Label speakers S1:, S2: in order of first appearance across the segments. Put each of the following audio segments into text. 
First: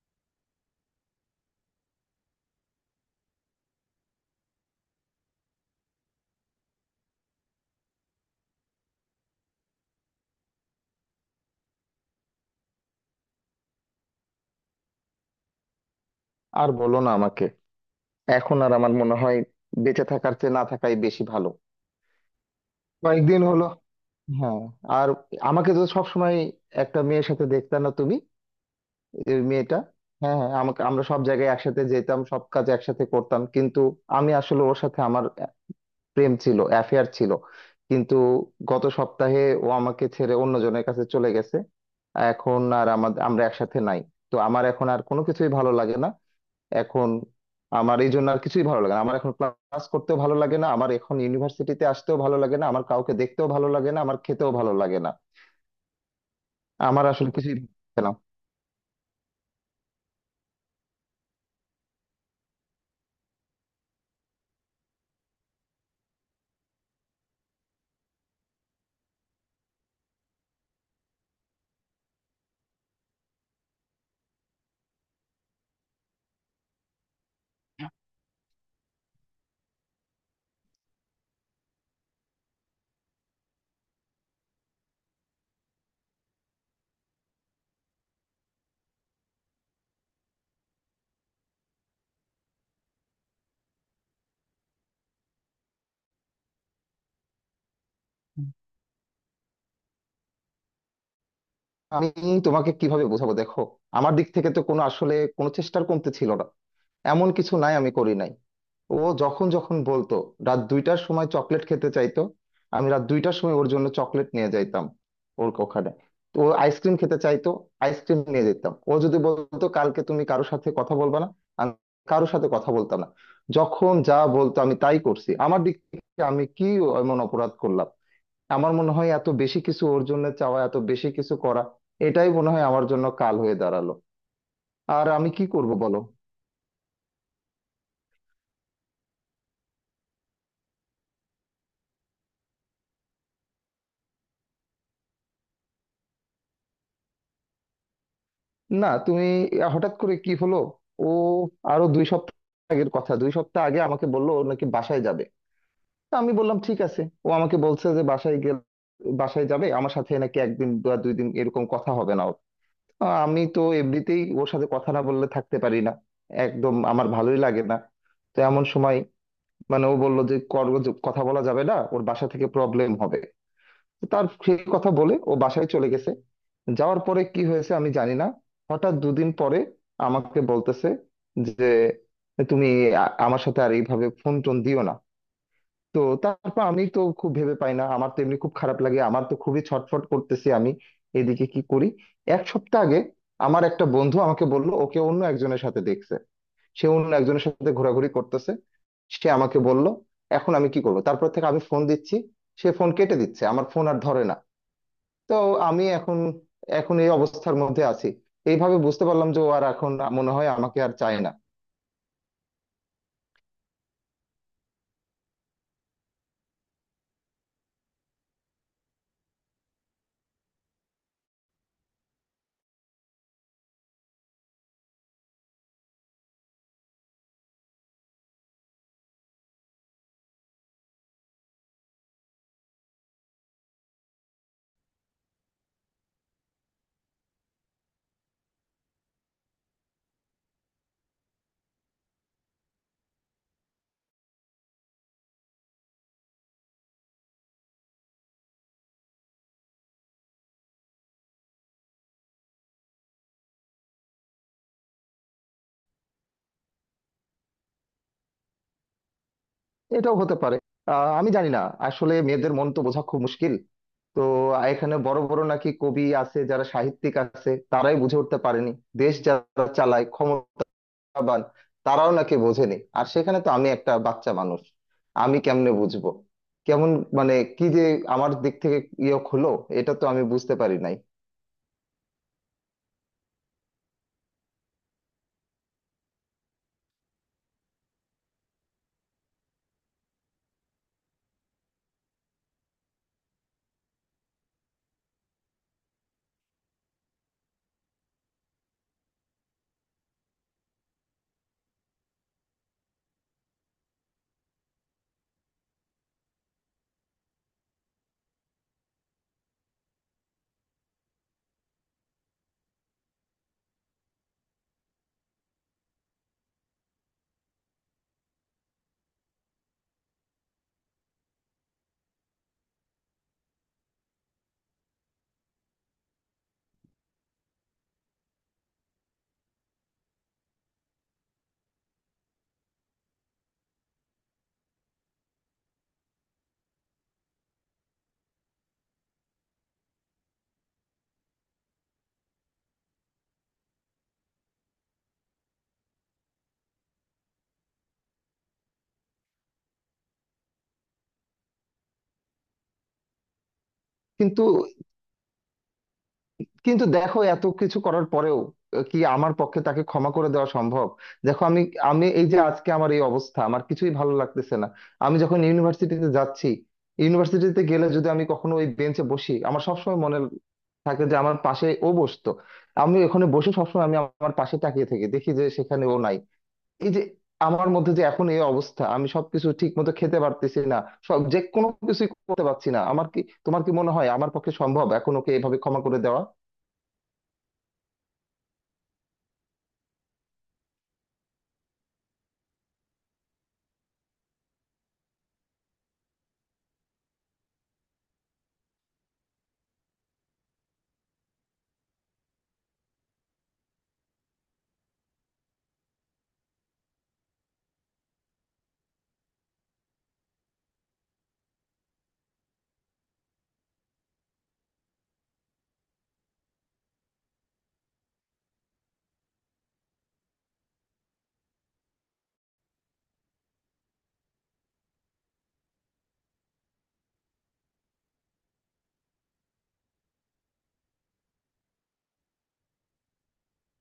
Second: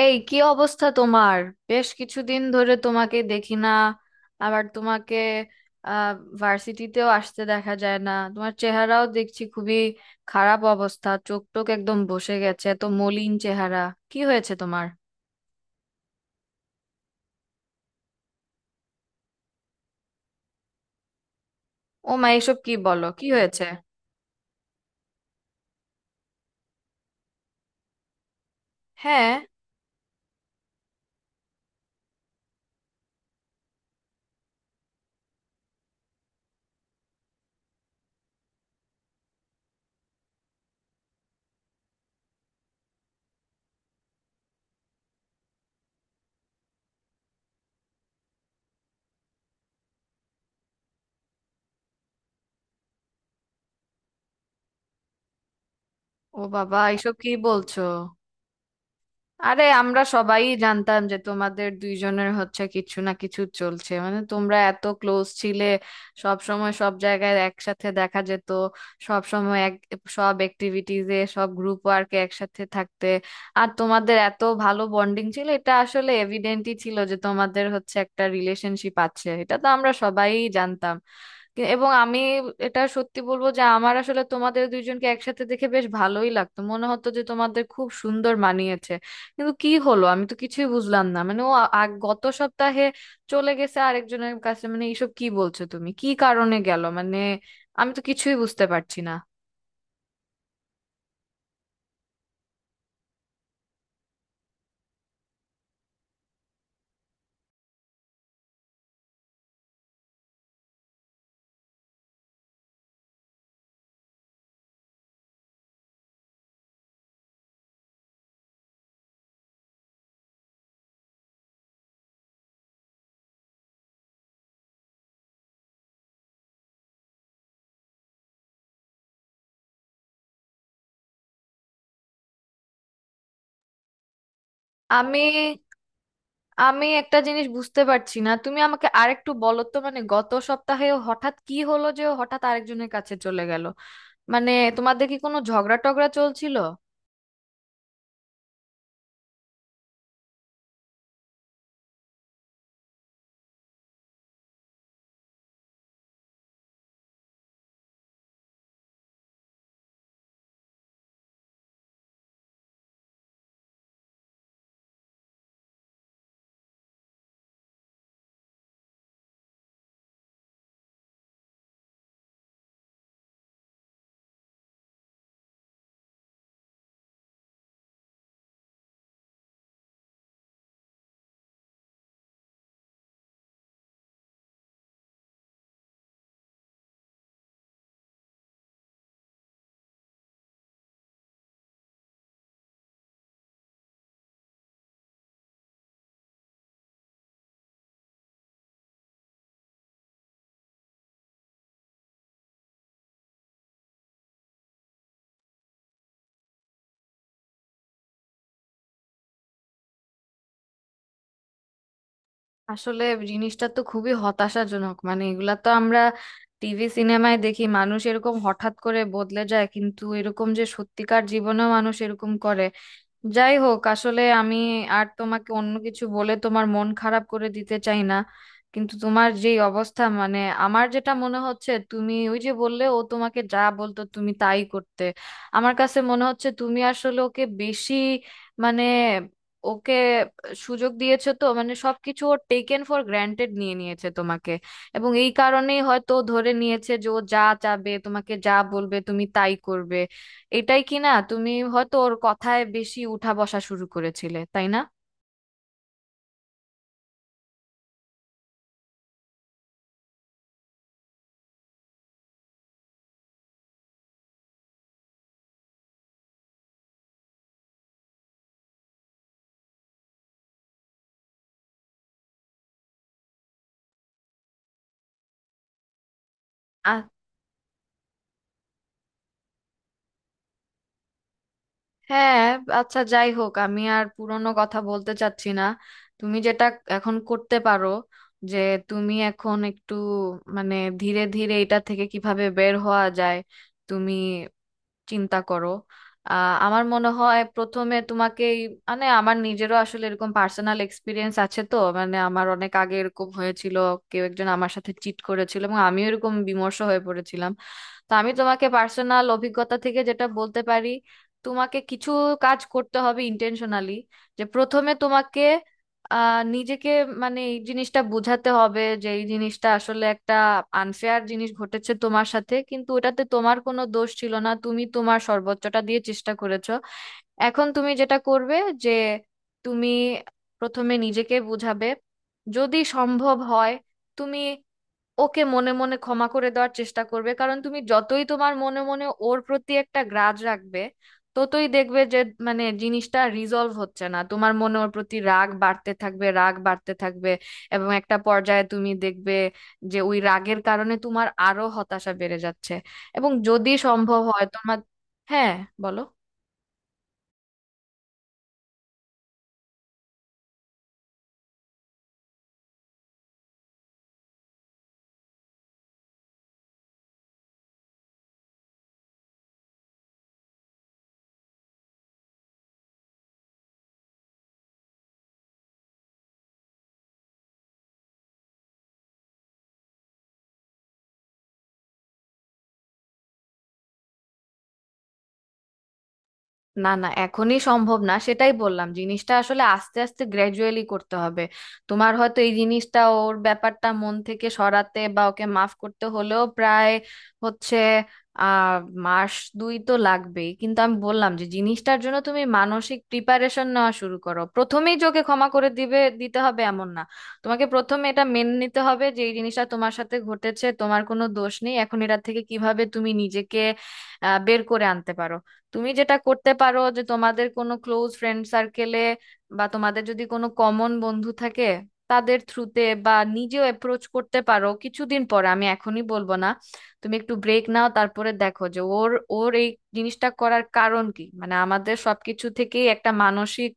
S1: এই কি অবস্থা তোমার? বেশ কিছুদিন ধরে তোমাকে দেখি না। আবার তোমাকে আহ ভার্সিটিতেও আসতে দেখা যায় না, তোমার চেহারাও দেখছি খুবই খারাপ অবস্থা। চোখ টোক একদম বসে গেছে, এত মলিন চেহারা। কি হয়েছে তোমার?
S2: আর বলো না আমাকে। এখন আর আমার মনে হয় বেঁচে থাকার চেয়ে না থাকাই বেশি ভালো।
S1: ও মা, এসব কি বলো, কি
S2: কয়েকদিন
S1: হয়েছে?
S2: হলো। হ্যাঁ। আর আমাকে তো সবসময় একটা মেয়ের সাথে দেখতা না তুমি?
S1: হ্যাঁ।
S2: এই মেয়েটা, হ্যাঁ হ্যাঁ, আমরা সব জায়গায় একসাথে যেতাম, সব কাজ একসাথে করতাম। কিন্তু আমি আসলে ওর সাথে আমার প্রেম ছিল, অ্যাফেয়ার ছিল। কিন্তু গত সপ্তাহে ও আমাকে ছেড়ে অন্যজনের কাছে চলে গেছে। এখন আর আমরা একসাথে নাই। তো আমার এখন আর কোনো কিছুই ভালো লাগে না। এখন আমার এই জন্য আর কিছুই ভালো লাগে না, আমার এখন ক্লাস করতেও ভালো লাগে না, আমার এখন ইউনিভার্সিটিতে আসতেও ভালো লাগে না, আমার কাউকে দেখতেও ভালো লাগে না, আমার খেতেও ভালো লাগে না।
S1: ও বাবা,
S2: আমার
S1: এসব কি
S2: আসলে কিছুই ভালো
S1: বলছো?
S2: লাগে না।
S1: আরে আমরা সবাই জানতাম যে তোমাদের দুইজনের হচ্ছে কিছু না কিছু চলছে, মানে তোমরা এত ক্লোজ ছিলে, সব সময় সব জায়গায় একসাথে দেখা যেত, সব সময় এক, সব অ্যাক্টিভিটিজে সব গ্রুপ ওয়ার্কে একসাথে থাকতে। আর তোমাদের এত ভালো বন্ডিং ছিল, এটা আসলে এভিডেন্টই ছিল যে তোমাদের হচ্ছে একটা রিলেশনশিপ আছে, এটা তো আমরা সবাই জানতাম। এবং আমি এটা সত্যি বলবো যে আমার আসলে তোমাদের দুইজনকে একসাথে দেখে বেশ ভালোই লাগতো, মনে হতো যে তোমাদের খুব সুন্দর মানিয়েছে। কিন্তু কি হলো, আমি তো কিছুই বুঝলাম না, মানে ও গত সপ্তাহে চলে গেছে আরেকজনের কাছে, মানে এইসব কি বলছো তুমি, কি কারণে গেল মানে? আমি তো কিছুই বুঝতে পারছি না।
S2: আমি তোমাকে কিভাবে বোঝাবো? দেখো, আমার দিক থেকে তো কোনো, আসলে কোনো চেষ্টার কমতে ছিল না। এমন কিছু নাই আমি করি নাই। ও যখন যখন বলতো রাত 2টার সময় চকলেট খেতে চাইতো, আমি রাত 2টার সময় ওর জন্য চকলেট নিয়ে যাইতাম ওর ওখানে। তো ও আইসক্রিম খেতে চাইতো, আইসক্রিম নিয়ে যেতাম। ও যদি বলতো কালকে তুমি কারোর সাথে কথা বলবা না, আমি কারোর সাথে কথা বলতাম না। যখন যা বলতো আমি তাই করছি। আমার দিক থেকে আমি কি এমন অপরাধ করলাম? আমার মনে হয় এত বেশি কিছু ওর জন্য চাওয়া, এত বেশি কিছু করা, এটাই মনে হয় আমার জন্য কাল হয়ে দাঁড়ালো। আর
S1: আমি
S2: আমি কি করব বলো?
S1: আমি একটা জিনিস বুঝতে পারছি না, তুমি আমাকে আরেকটু বলো তো, মানে গত সপ্তাহে ও হঠাৎ কি হলো যে ও হঠাৎ আরেকজনের কাছে চলে গেল? মানে তোমাদের কি কোনো ঝগড়া টগড়া চলছিল?
S2: না তুমি, হঠাৎ করে কি হলো? ও আরো 2 সপ্তাহ আগের কথা, 2 সপ্তাহ আগে আমাকে বললো ও নাকি বাসায় যাবে। তো আমি বললাম ঠিক আছে। ও আমাকে বলছে যে বাসায় গেলে, বাসায় যাবে, আমার সাথে নাকি একদিন বা 2 দিন এরকম কথা হবে না ওর। আমি তো এমনিতেই ওর সাথে কথা না বললে থাকতে পারি না, একদম আমার ভালোই লাগে না। তো এমন সময় মানে ও বললো যে কর, কথা বলা যাবে না, ওর বাসা থেকে প্রবলেম হবে। তার সেই কথা বলে ও বাসায় চলে গেছে। যাওয়ার পরে কি হয়েছে আমি জানি না। হঠাৎ দুদিন পরে আমাকে বলতেছে যে তুমি, আমার সাথে আর এইভাবে ফোন টোন দিও না। তো তারপর আমি তো খুব ভেবে পাই না, আমার তো এমনি খুব খারাপ লাগে, আমার তো খুবই ছটফট করতেছি আমি। এদিকে কি করি? এক সপ্তাহ আগে আমার একটা বন্ধু আমাকে বলল ওকে অন্য একজনের সাথে দেখছে, সে অন্য একজনের সাথে ঘোরাঘুরি করতেছে। সে আমাকে বলল। এখন আমি কি করবো? তারপর থেকে আমি ফোন দিচ্ছি, সে ফোন কেটে দিচ্ছে, আমার ফোন আর ধরে না। তো আমি এখন, এই অবস্থার মধ্যে আছি। এইভাবে বুঝতে পারলাম যে ও আর এখন মনে হয় আমাকে আর চায় না।
S1: আসলে জিনিসটা তো খুবই হতাশাজনক, মানে এগুলা তো আমরা টিভি সিনেমায় দেখি মানুষ এরকম হঠাৎ করে বদলে যায়, কিন্তু এরকম যে সত্যিকার জীবনেও মানুষ এরকম করে। যাই হোক, আসলে আমি আর তোমাকে অন্য কিছু বলে তোমার মন খারাপ করে দিতে চাই না, কিন্তু তোমার যে অবস্থা মানে, আমার যেটা মনে হচ্ছে তুমি ওই যে বললে ও তোমাকে যা বলতো তুমি তাই করতে, আমার কাছে মনে হচ্ছে তুমি আসলে ওকে বেশি, মানে ওকে সুযোগ দিয়েছো তো, মানে সবকিছু ও টেকেন ফর গ্রান্টেড নিয়ে নিয়েছে তোমাকে, এবং এই কারণেই হয়তো ও ধরে নিয়েছে যে ও যা চাবে তোমাকে যা বলবে তুমি তাই করবে। এটাই কি না তুমি হয়তো ওর কথায় বেশি উঠা বসা শুরু করেছিলে, তাই না?
S2: এটাও হতে পারে। আমি জানি না। আসলে মেয়েদের মন তো বোঝা খুব মুশকিল। তো এখানে বড় বড় নাকি কবি আছে, যারা সাহিত্যিক আছে, তারাই বুঝে উঠতে পারেনি। দেশ যারা চালায়, ক্ষমতাবান, তারাও নাকি বোঝেনি। আর সেখানে তো আমি একটা বাচ্চা মানুষ, আমি কেমনে বুঝবো কেমন?
S1: আ-
S2: মানে কি যে আমার দিক থেকে ইয়ে হলো, এটা তো আমি বুঝতে পারি নাই।
S1: হ্যাঁ। আচ্ছা যাই হোক, আমি আর পুরনো কথা বলতে চাচ্ছি না। তুমি যেটা এখন করতে পারো, যে তুমি এখন একটু, মানে ধীরে ধীরে এটা থেকে কিভাবে বের হওয়া যায় তুমি চিন্তা করো। আমার মনে হয় প্রথমে তোমাকে মানে আমার নিজেরও আসলে এরকম পার্সোনাল এক্সপিরিয়েন্স আছে তো, মানে আমার অনেক আগে এরকম হয়েছিল, কেউ একজন আমার সাথে চিট করেছিল এবং আমিও এরকম বিমর্ষ হয়ে পড়েছিলাম। তো আমি তোমাকে পার্সোনাল অভিজ্ঞতা থেকে যেটা বলতে পারি, তোমাকে কিছু কাজ করতে হবে ইন্টেনশনালি, যে প্রথমে তোমাকে নিজেকে, মানে এই জিনিসটা বোঝাতে হবে যে এই জিনিসটা আসলে একটা আনফেয়ার জিনিস ঘটেছে তোমার সাথে, কিন্তু ওটাতে তোমার কোনো দোষ ছিল না, তুমি তোমার সর্বোচ্চটা দিয়ে চেষ্টা করেছো। এখন তুমি যেটা করবে, যে তুমি প্রথমে নিজেকে বোঝাবে, যদি সম্ভব হয় তুমি ওকে মনে মনে ক্ষমা করে দেওয়ার চেষ্টা করবে, কারণ তুমি যতই তোমার মনে মনে ওর প্রতি একটা গ্রাজ রাখবে ততই দেখবে যে মানে জিনিসটা রিজলভ হচ্ছে না, তোমার মনে ওর প্রতি রাগ বাড়তে থাকবে, রাগ বাড়তে থাকবে, এবং একটা পর্যায়ে তুমি দেখবে যে ওই রাগের কারণে তোমার আরো হতাশা বেড়ে যাচ্ছে। এবং যদি সম্ভব
S2: কিন্তু
S1: হয় তোমার, হ্যাঁ বলো।
S2: কিন্তু দেখো এত কিছু করার পরেও, কি আমার পক্ষে তাকে ক্ষমা করে দেওয়া সম্ভব? দেখো আমি আমি এই যে আজকে আমার এই অবস্থা, আমার কিছুই ভালো লাগতেছে না। আমি যখন ইউনিভার্সিটিতে যাচ্ছি, ইউনিভার্সিটিতে গেলে যদি আমি কখনো ওই বেঞ্চে বসি, আমার সবসময় মনে থাকে যে আমার পাশে ও বসতো। আমি ওখানে বসে সবসময় আমি আমার পাশে তাকিয়ে থাকি, দেখি যে সেখানে ও নাই। এই যে আমার মধ্যে যে এখন এই অবস্থা, আমি সবকিছু ঠিক মতো খেতে পারতেছি না। সব, যে কোনো কিছুই করতে পারছি না। আমার কি, তোমার কি মনে হয় আমার পক্ষে সম্ভব এখন ওকে এভাবে ক্ষমা করে দেওয়া?
S1: না না, এখনই সম্ভব না, সেটাই বললাম। জিনিসটা আসলে আস্তে আস্তে গ্র্যাজুয়ালি করতে হবে। তোমার হয়তো এই জিনিসটা ওর ব্যাপারটা মন থেকে সরাতে বা ওকে মাফ করতে হলেও প্রায় হচ্ছে আহ মাস দুই তো লাগবেই, কিন্তু আমি বললাম যে জিনিসটার জন্য তুমি মানসিক প্রিপারেশন নেওয়া শুরু করো, প্রথমেই যে ওকে ক্ষমা করে দিবে দিতে হবে এমন না। তোমাকে প্রথমে এটা মেনে নিতে হবে যে এই জিনিসটা তোমার সাথে ঘটেছে, তোমার কোনো দোষ নেই, এখন এটা থেকে কিভাবে তুমি নিজেকে বের করে আনতে পারো। তুমি যেটা করতে পারো, যে তোমাদের কোনো ক্লোজ ফ্রেন্ড সার্কেলে বা তোমাদের যদি কোনো কমন বন্ধু থাকে তাদের থ্রুতে বা নিজেও অ্যাপ্রোচ করতে পারো, কিছুদিন পরে, আমি এখনই বলবো না। তুমি একটু ব্রেক নাও, তারপরে দেখো যে ওর ওর এই জিনিসটা করার কারণ কি, মানে আমাদের সবকিছু থেকেই একটা মানসিক,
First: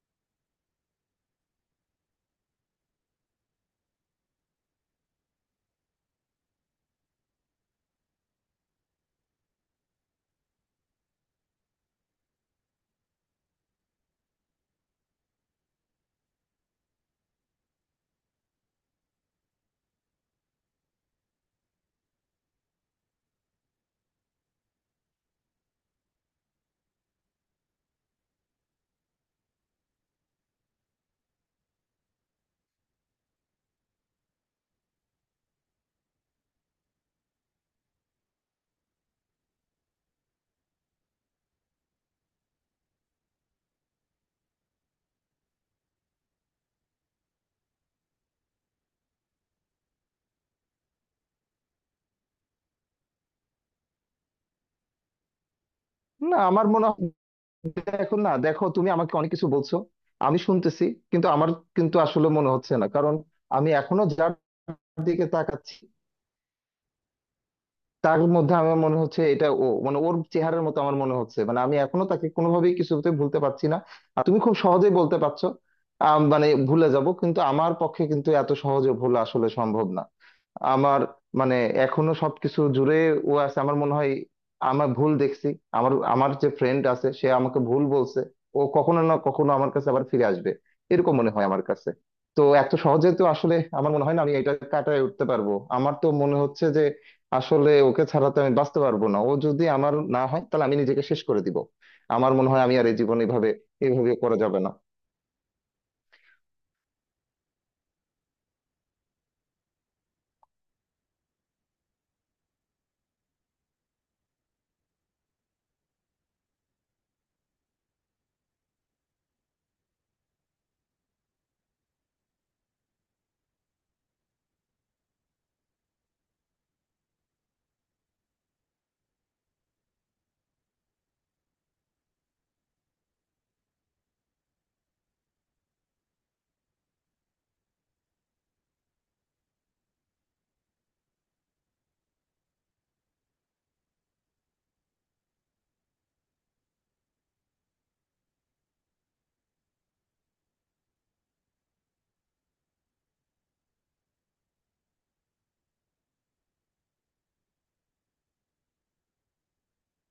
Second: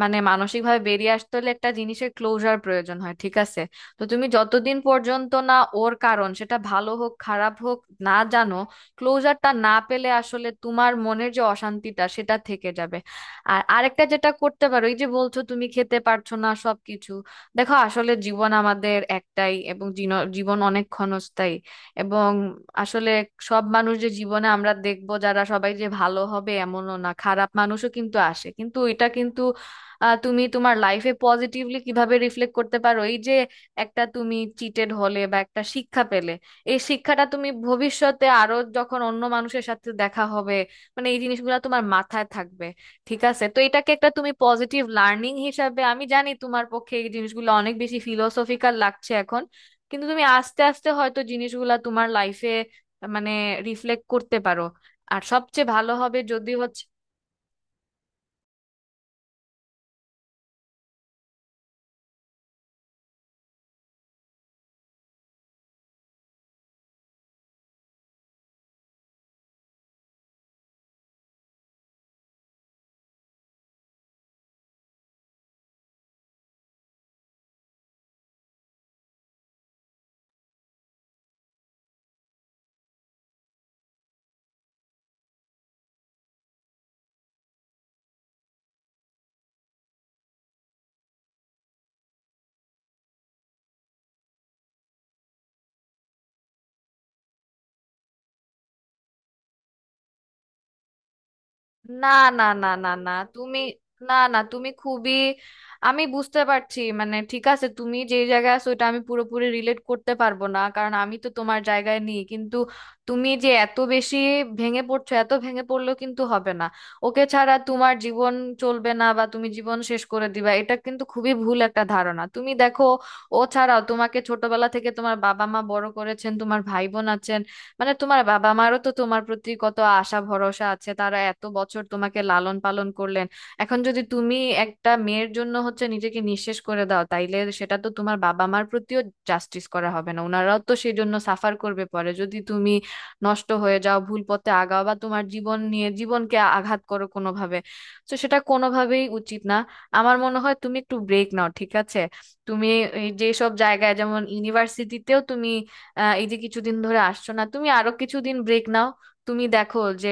S1: মানে মানসিকভাবে বেরিয়ে আসতে হলে একটা জিনিসের ক্লোজার প্রয়োজন হয়, ঠিক আছে? তো তুমি যতদিন পর্যন্ত না ওর কারণ, সেটা ভালো হোক খারাপ হোক, না জানো, ক্লোজারটা না পেলে আসলে তোমার মনের যে অশান্তিটা সেটা থেকে যাবে। আর আরেকটা যেটা করতে পারো, এই যে বলছো তুমি খেতে পারছো না সবকিছু, দেখো আসলে জীবন আমাদের একটাই এবং জীবন অনেক ক্ষণস্থায়ী, এবং আসলে সব মানুষ যে জীবনে আমরা দেখবো যারা সবাই যে ভালো হবে এমনও না, খারাপ মানুষও কিন্তু আসে, কিন্তু এটা কিন্তু তুমি তোমার লাইফে পজিটিভলি কিভাবে রিফ্লেক্ট করতে পারো, এই যে একটা তুমি চিটেড হলে বা একটা শিক্ষা পেলে, এই শিক্ষাটা তুমি ভবিষ্যতে আরো যখন অন্য মানুষের সাথে দেখা হবে মানে এই জিনিসগুলো তোমার মাথায় থাকবে, ঠিক আছে? তো এটাকে একটা তুমি পজিটিভ লার্নিং হিসাবে, আমি জানি তোমার পক্ষে এই জিনিসগুলো অনেক বেশি ফিলোসফিক্যাল লাগছে এখন, কিন্তু তুমি আস্তে আস্তে হয়তো জিনিসগুলা তোমার লাইফে মানে রিফ্লেক্ট করতে পারো। আর সবচেয়ে ভালো হবে
S2: না,
S1: যদি,
S2: আমার মনে হয় এখন না। দেখো তুমি আমাকে অনেক কিছু বলছো, আমি শুনতেছি, কিন্তু আমার, কিন্তু আসলে মনে হচ্ছে না। কারণ আমি এখনো যার দিকে তাকাচ্ছি, তার মধ্যে আমার মনে হচ্ছে এটা ও, মানে ওর চেহারার মতো আমার মনে হচ্ছে। মানে আমি এখনো তাকে কোনোভাবেই কিছুতে ভুলতে পারছি না। আর তুমি খুব সহজেই বলতে পারছো মানে ভুলে যাব, কিন্তু আমার পক্ষে কিন্তু এত সহজে ভোলা আসলে সম্ভব না। আমার মানে এখনো সবকিছু জুড়ে ও আছে, আমার মনে হয়। আমার ভুল দেখছি। আমার আমার যে ফ্রেন্ড আছে সে আমাকে ভুল বলছে। ও কখনো না কখনো আমার কাছে আবার ফিরে আসবে, এরকম মনে হয় আমার কাছে। তো এত সহজে তো আসলে আমার মনে হয় না আমি এটা কাটায় উঠতে পারবো। আমার তো মনে হচ্ছে যে আসলে ওকে ছাড়া তো আমি বাঁচতে পারবো না। ও যদি আমার না হয় তাহলে আমি নিজেকে শেষ করে দিব।
S1: না
S2: আমার
S1: না
S2: মনে হয়
S1: না
S2: আমি আর
S1: না
S2: এই
S1: না
S2: জীবন এইভাবে,
S1: তুমি, না
S2: করা
S1: না
S2: যাবে
S1: তুমি
S2: না।
S1: খুবই, আমি বুঝতে পারছি, মানে ঠিক আছে তুমি যে জায়গায় আছো ওটা আমি পুরোপুরি রিলেট করতে পারবো না, কারণ আমি তো তোমার জায়গায় নেই, কিন্তু তুমি যে এত বেশি ভেঙে পড়ছো, এত ভেঙে পড়লেও কিন্তু হবে না। ওকে ছাড়া তোমার জীবন চলবে না বা তুমি জীবন শেষ করে দিবা, এটা কিন্তু খুবই ভুল একটা ধারণা। তুমি দেখো, ও ছাড়াও তোমাকে ছোটবেলা থেকে তোমার বাবা মা বড় করেছেন, তোমার ভাই বোন আছেন, মানে তোমার বাবা মারও তো তোমার প্রতি কত আশা ভরসা আছে, তারা এত বছর তোমাকে লালন পালন করলেন। এখন যদি তুমি একটা মেয়ের জন্য হচ্ছে নিজেকে নিঃশেষ করে দাও, তাইলে সেটা তো তোমার বাবা মার প্রতিও জাস্টিস করা হবে না, ওনারাও তো সেই জন্য সাফার করবে পরে, যদি তুমি নষ্ট হয়ে যাও, ভুল পথে আগাও বা তোমার জীবন নিয়ে জীবনকে আঘাত করো কোনোভাবে, তো সেটা কোনোভাবেই উচিত না। আমার মনে হয় তুমি একটু ব্রেক নাও, ঠিক আছে? তুমি এই যেসব জায়গায় যেমন ইউনিভার্সিটিতেও তুমি এই যে কিছুদিন ধরে আসছো না, তুমি আরো কিছুদিন ব্রেক নাও। তুমি দেখো যে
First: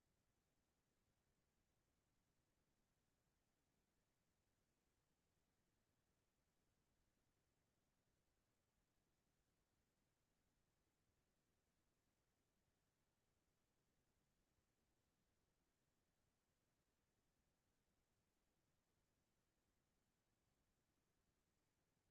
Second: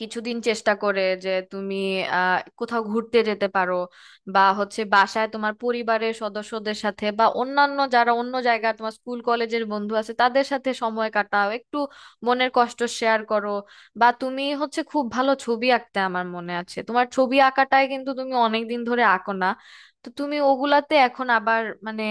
S1: কিছুদিন চেষ্টা করে যে তুমি কোথাও ঘুরতে যেতে পারো, বা হচ্ছে বাসায় তোমার পরিবারের সদস্যদের সাথে বা অন্যান্য যারা অন্য জায়গায় তোমার স্কুল কলেজের বন্ধু আছে তাদের সাথে সময় কাটাও একটু, মনের কষ্ট শেয়ার করো। বা তুমি হচ্ছে খুব ভালো ছবি আঁকতে, আমার মনে আছে, তোমার ছবি আঁকাটাই কিন্তু তুমি অনেকদিন ধরে আঁকো না, তো তুমি ওগুলাতে এখন আবার মানে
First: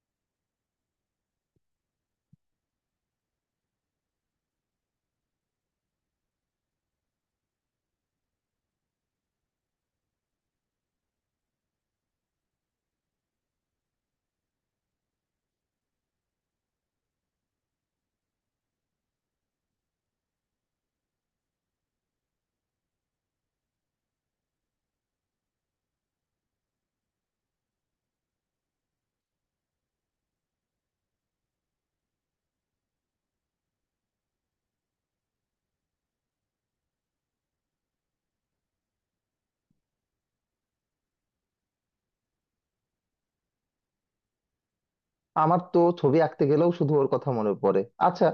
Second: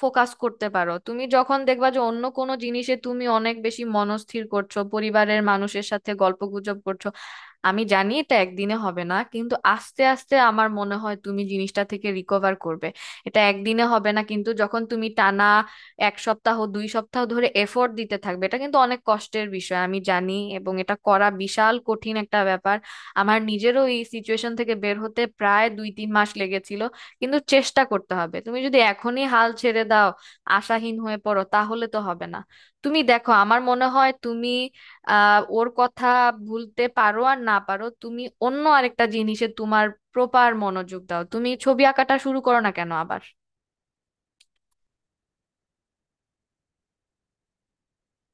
S1: ফোকাস করতে পারো। তুমি যখন দেখবা যে অন্য কোনো জিনিসে তুমি অনেক বেশি মনস্থির করছো, পরিবারের মানুষের সাথে গল্পগুজব করছো, আমি জানি এটা একদিনে হবে না, কিন্তু আস্তে আস্তে আমার মনে হয় তুমি জিনিসটা থেকে রিকভার করবে। এটা একদিনে হবে না, কিন্তু যখন তুমি টানা এক সপ্তাহ দুই সপ্তাহ ধরে এফোর্ট দিতে থাকবে, এটা কিন্তু অনেক কষ্টের বিষয় আমি জানি, এবং এটা করা বিশাল কঠিন একটা ব্যাপার। আমার নিজেরও এই সিচুয়েশন থেকে বের হতে প্রায় দুই তিন মাস লেগেছিল, কিন্তু চেষ্টা করতে হবে। তুমি যদি এখনই হাল ছেড়ে দাও, আশাহীন হয়ে পড়ো, তাহলে তো হবে না। তুমি দেখো, আমার মনে হয় তুমি ওর কথা ভুলতে পারো আর না পারো, তুমি অন্য আরেকটা জিনিসে তোমার প্রপার মনোযোগ দাও, তুমি ছবি আঁকাটা শুরু করো না কেন আবার?
S2: আমার তো ছবি আঁকতে গেলেও শুধু ওর কথা মনে পড়ে। আচ্ছা,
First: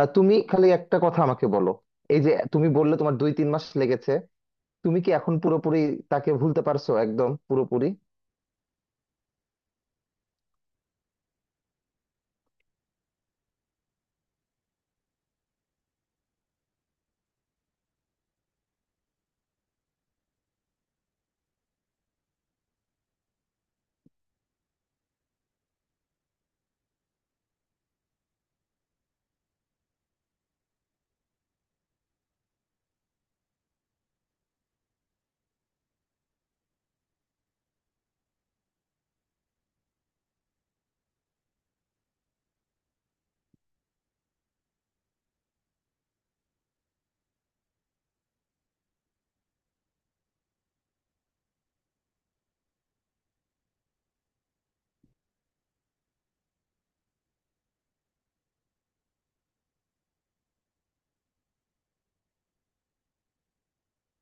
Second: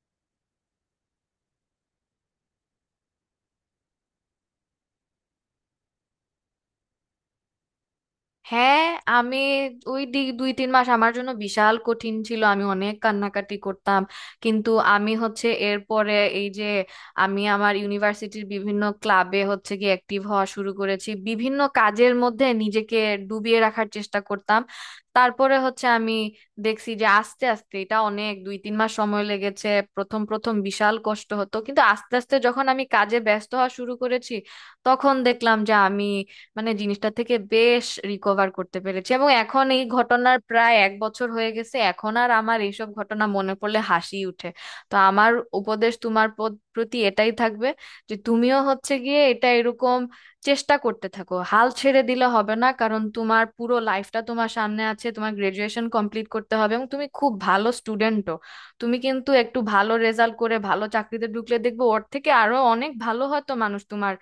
S2: তুমি খালি একটা কথা আমাকে বলো। এই যে তুমি বললে তোমার 2-3 মাস লেগেছে, তুমি কি এখন পুরোপুরি তাকে ভুলতে পারছো, একদম পুরোপুরি?
S1: হ্যাঁ। আমি ওই দুই তিন মাস আমার জন্য বিশাল কঠিন ছিল, আমি অনেক কান্নাকাটি করতাম, কিন্তু আমি হচ্ছে এরপরে, এই যে, আমি আমার ইউনিভার্সিটির বিভিন্ন ক্লাবে হচ্ছে কি অ্যাক্টিভ হওয়া শুরু করেছি, বিভিন্ন কাজের মধ্যে নিজেকে ডুবিয়ে রাখার চেষ্টা করতাম। তারপরে হচ্ছে আমি দেখছি যে আস্তে আস্তে এটা, অনেক দুই তিন মাস সময় লেগেছে, প্রথম প্রথম বিশাল কষ্ট হতো, কিন্তু আস্তে আস্তে যখন আমি কাজে ব্যস্ত হওয়া শুরু করেছি তখন দেখলাম যে আমি মানে জিনিসটা থেকে বেশ রিকভার করতে পেরেছি, এবং এখন এই ঘটনার প্রায় এক বছর হয়ে গেছে, এখন আর আমার এইসব ঘটনা মনে পড়লে হাসি উঠে। তো আমার উপদেশ তোমার প্রতি এটাই থাকবে, যে তুমিও হচ্ছে গিয়ে এটা এরকম চেষ্টা করতে থাকো, হাল ছেড়ে দিলে হবে না, কারণ তোমার পুরো লাইফটা তোমার সামনে আছে, তোমার গ্রাজুয়েশন কমপ্লিট করতে হবে, এবং তুমি খুব ভালো স্টুডেন্টও। তুমি কিন্তু একটু ভালো রেজাল্ট করে ভালো চাকরিতে ঢুকলে দেখবে ওর থেকে আরো অনেক ভালো হয়তো মানুষ তোমার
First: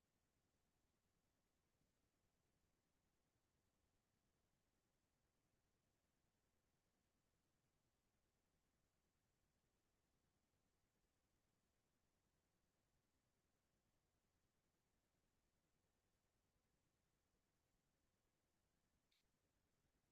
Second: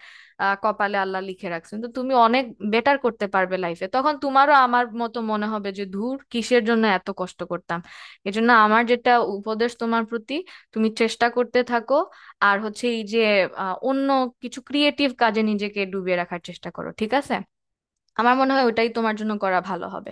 S1: কপালে আল্লাহ লিখে রাখছেন, তো তুমি অনেক বেটার করতে পারবে লাইফে, তখন তোমারও আমার মতো মনে হবে যে ধুর কিসের জন্য এত কষ্ট করতাম। এজন্য আমার যেটা উপদেশ তোমার প্রতি, তুমি চেষ্টা করতে থাকো। আর হচ্ছে এই যে অন্য কিছু ক্রিয়েটিভ কাজে নিজেকে ডুবিয়ে রাখার চেষ্টা করো, ঠিক আছে? আমার মনে হয় ওটাই তোমার জন্য করা ভালো হবে।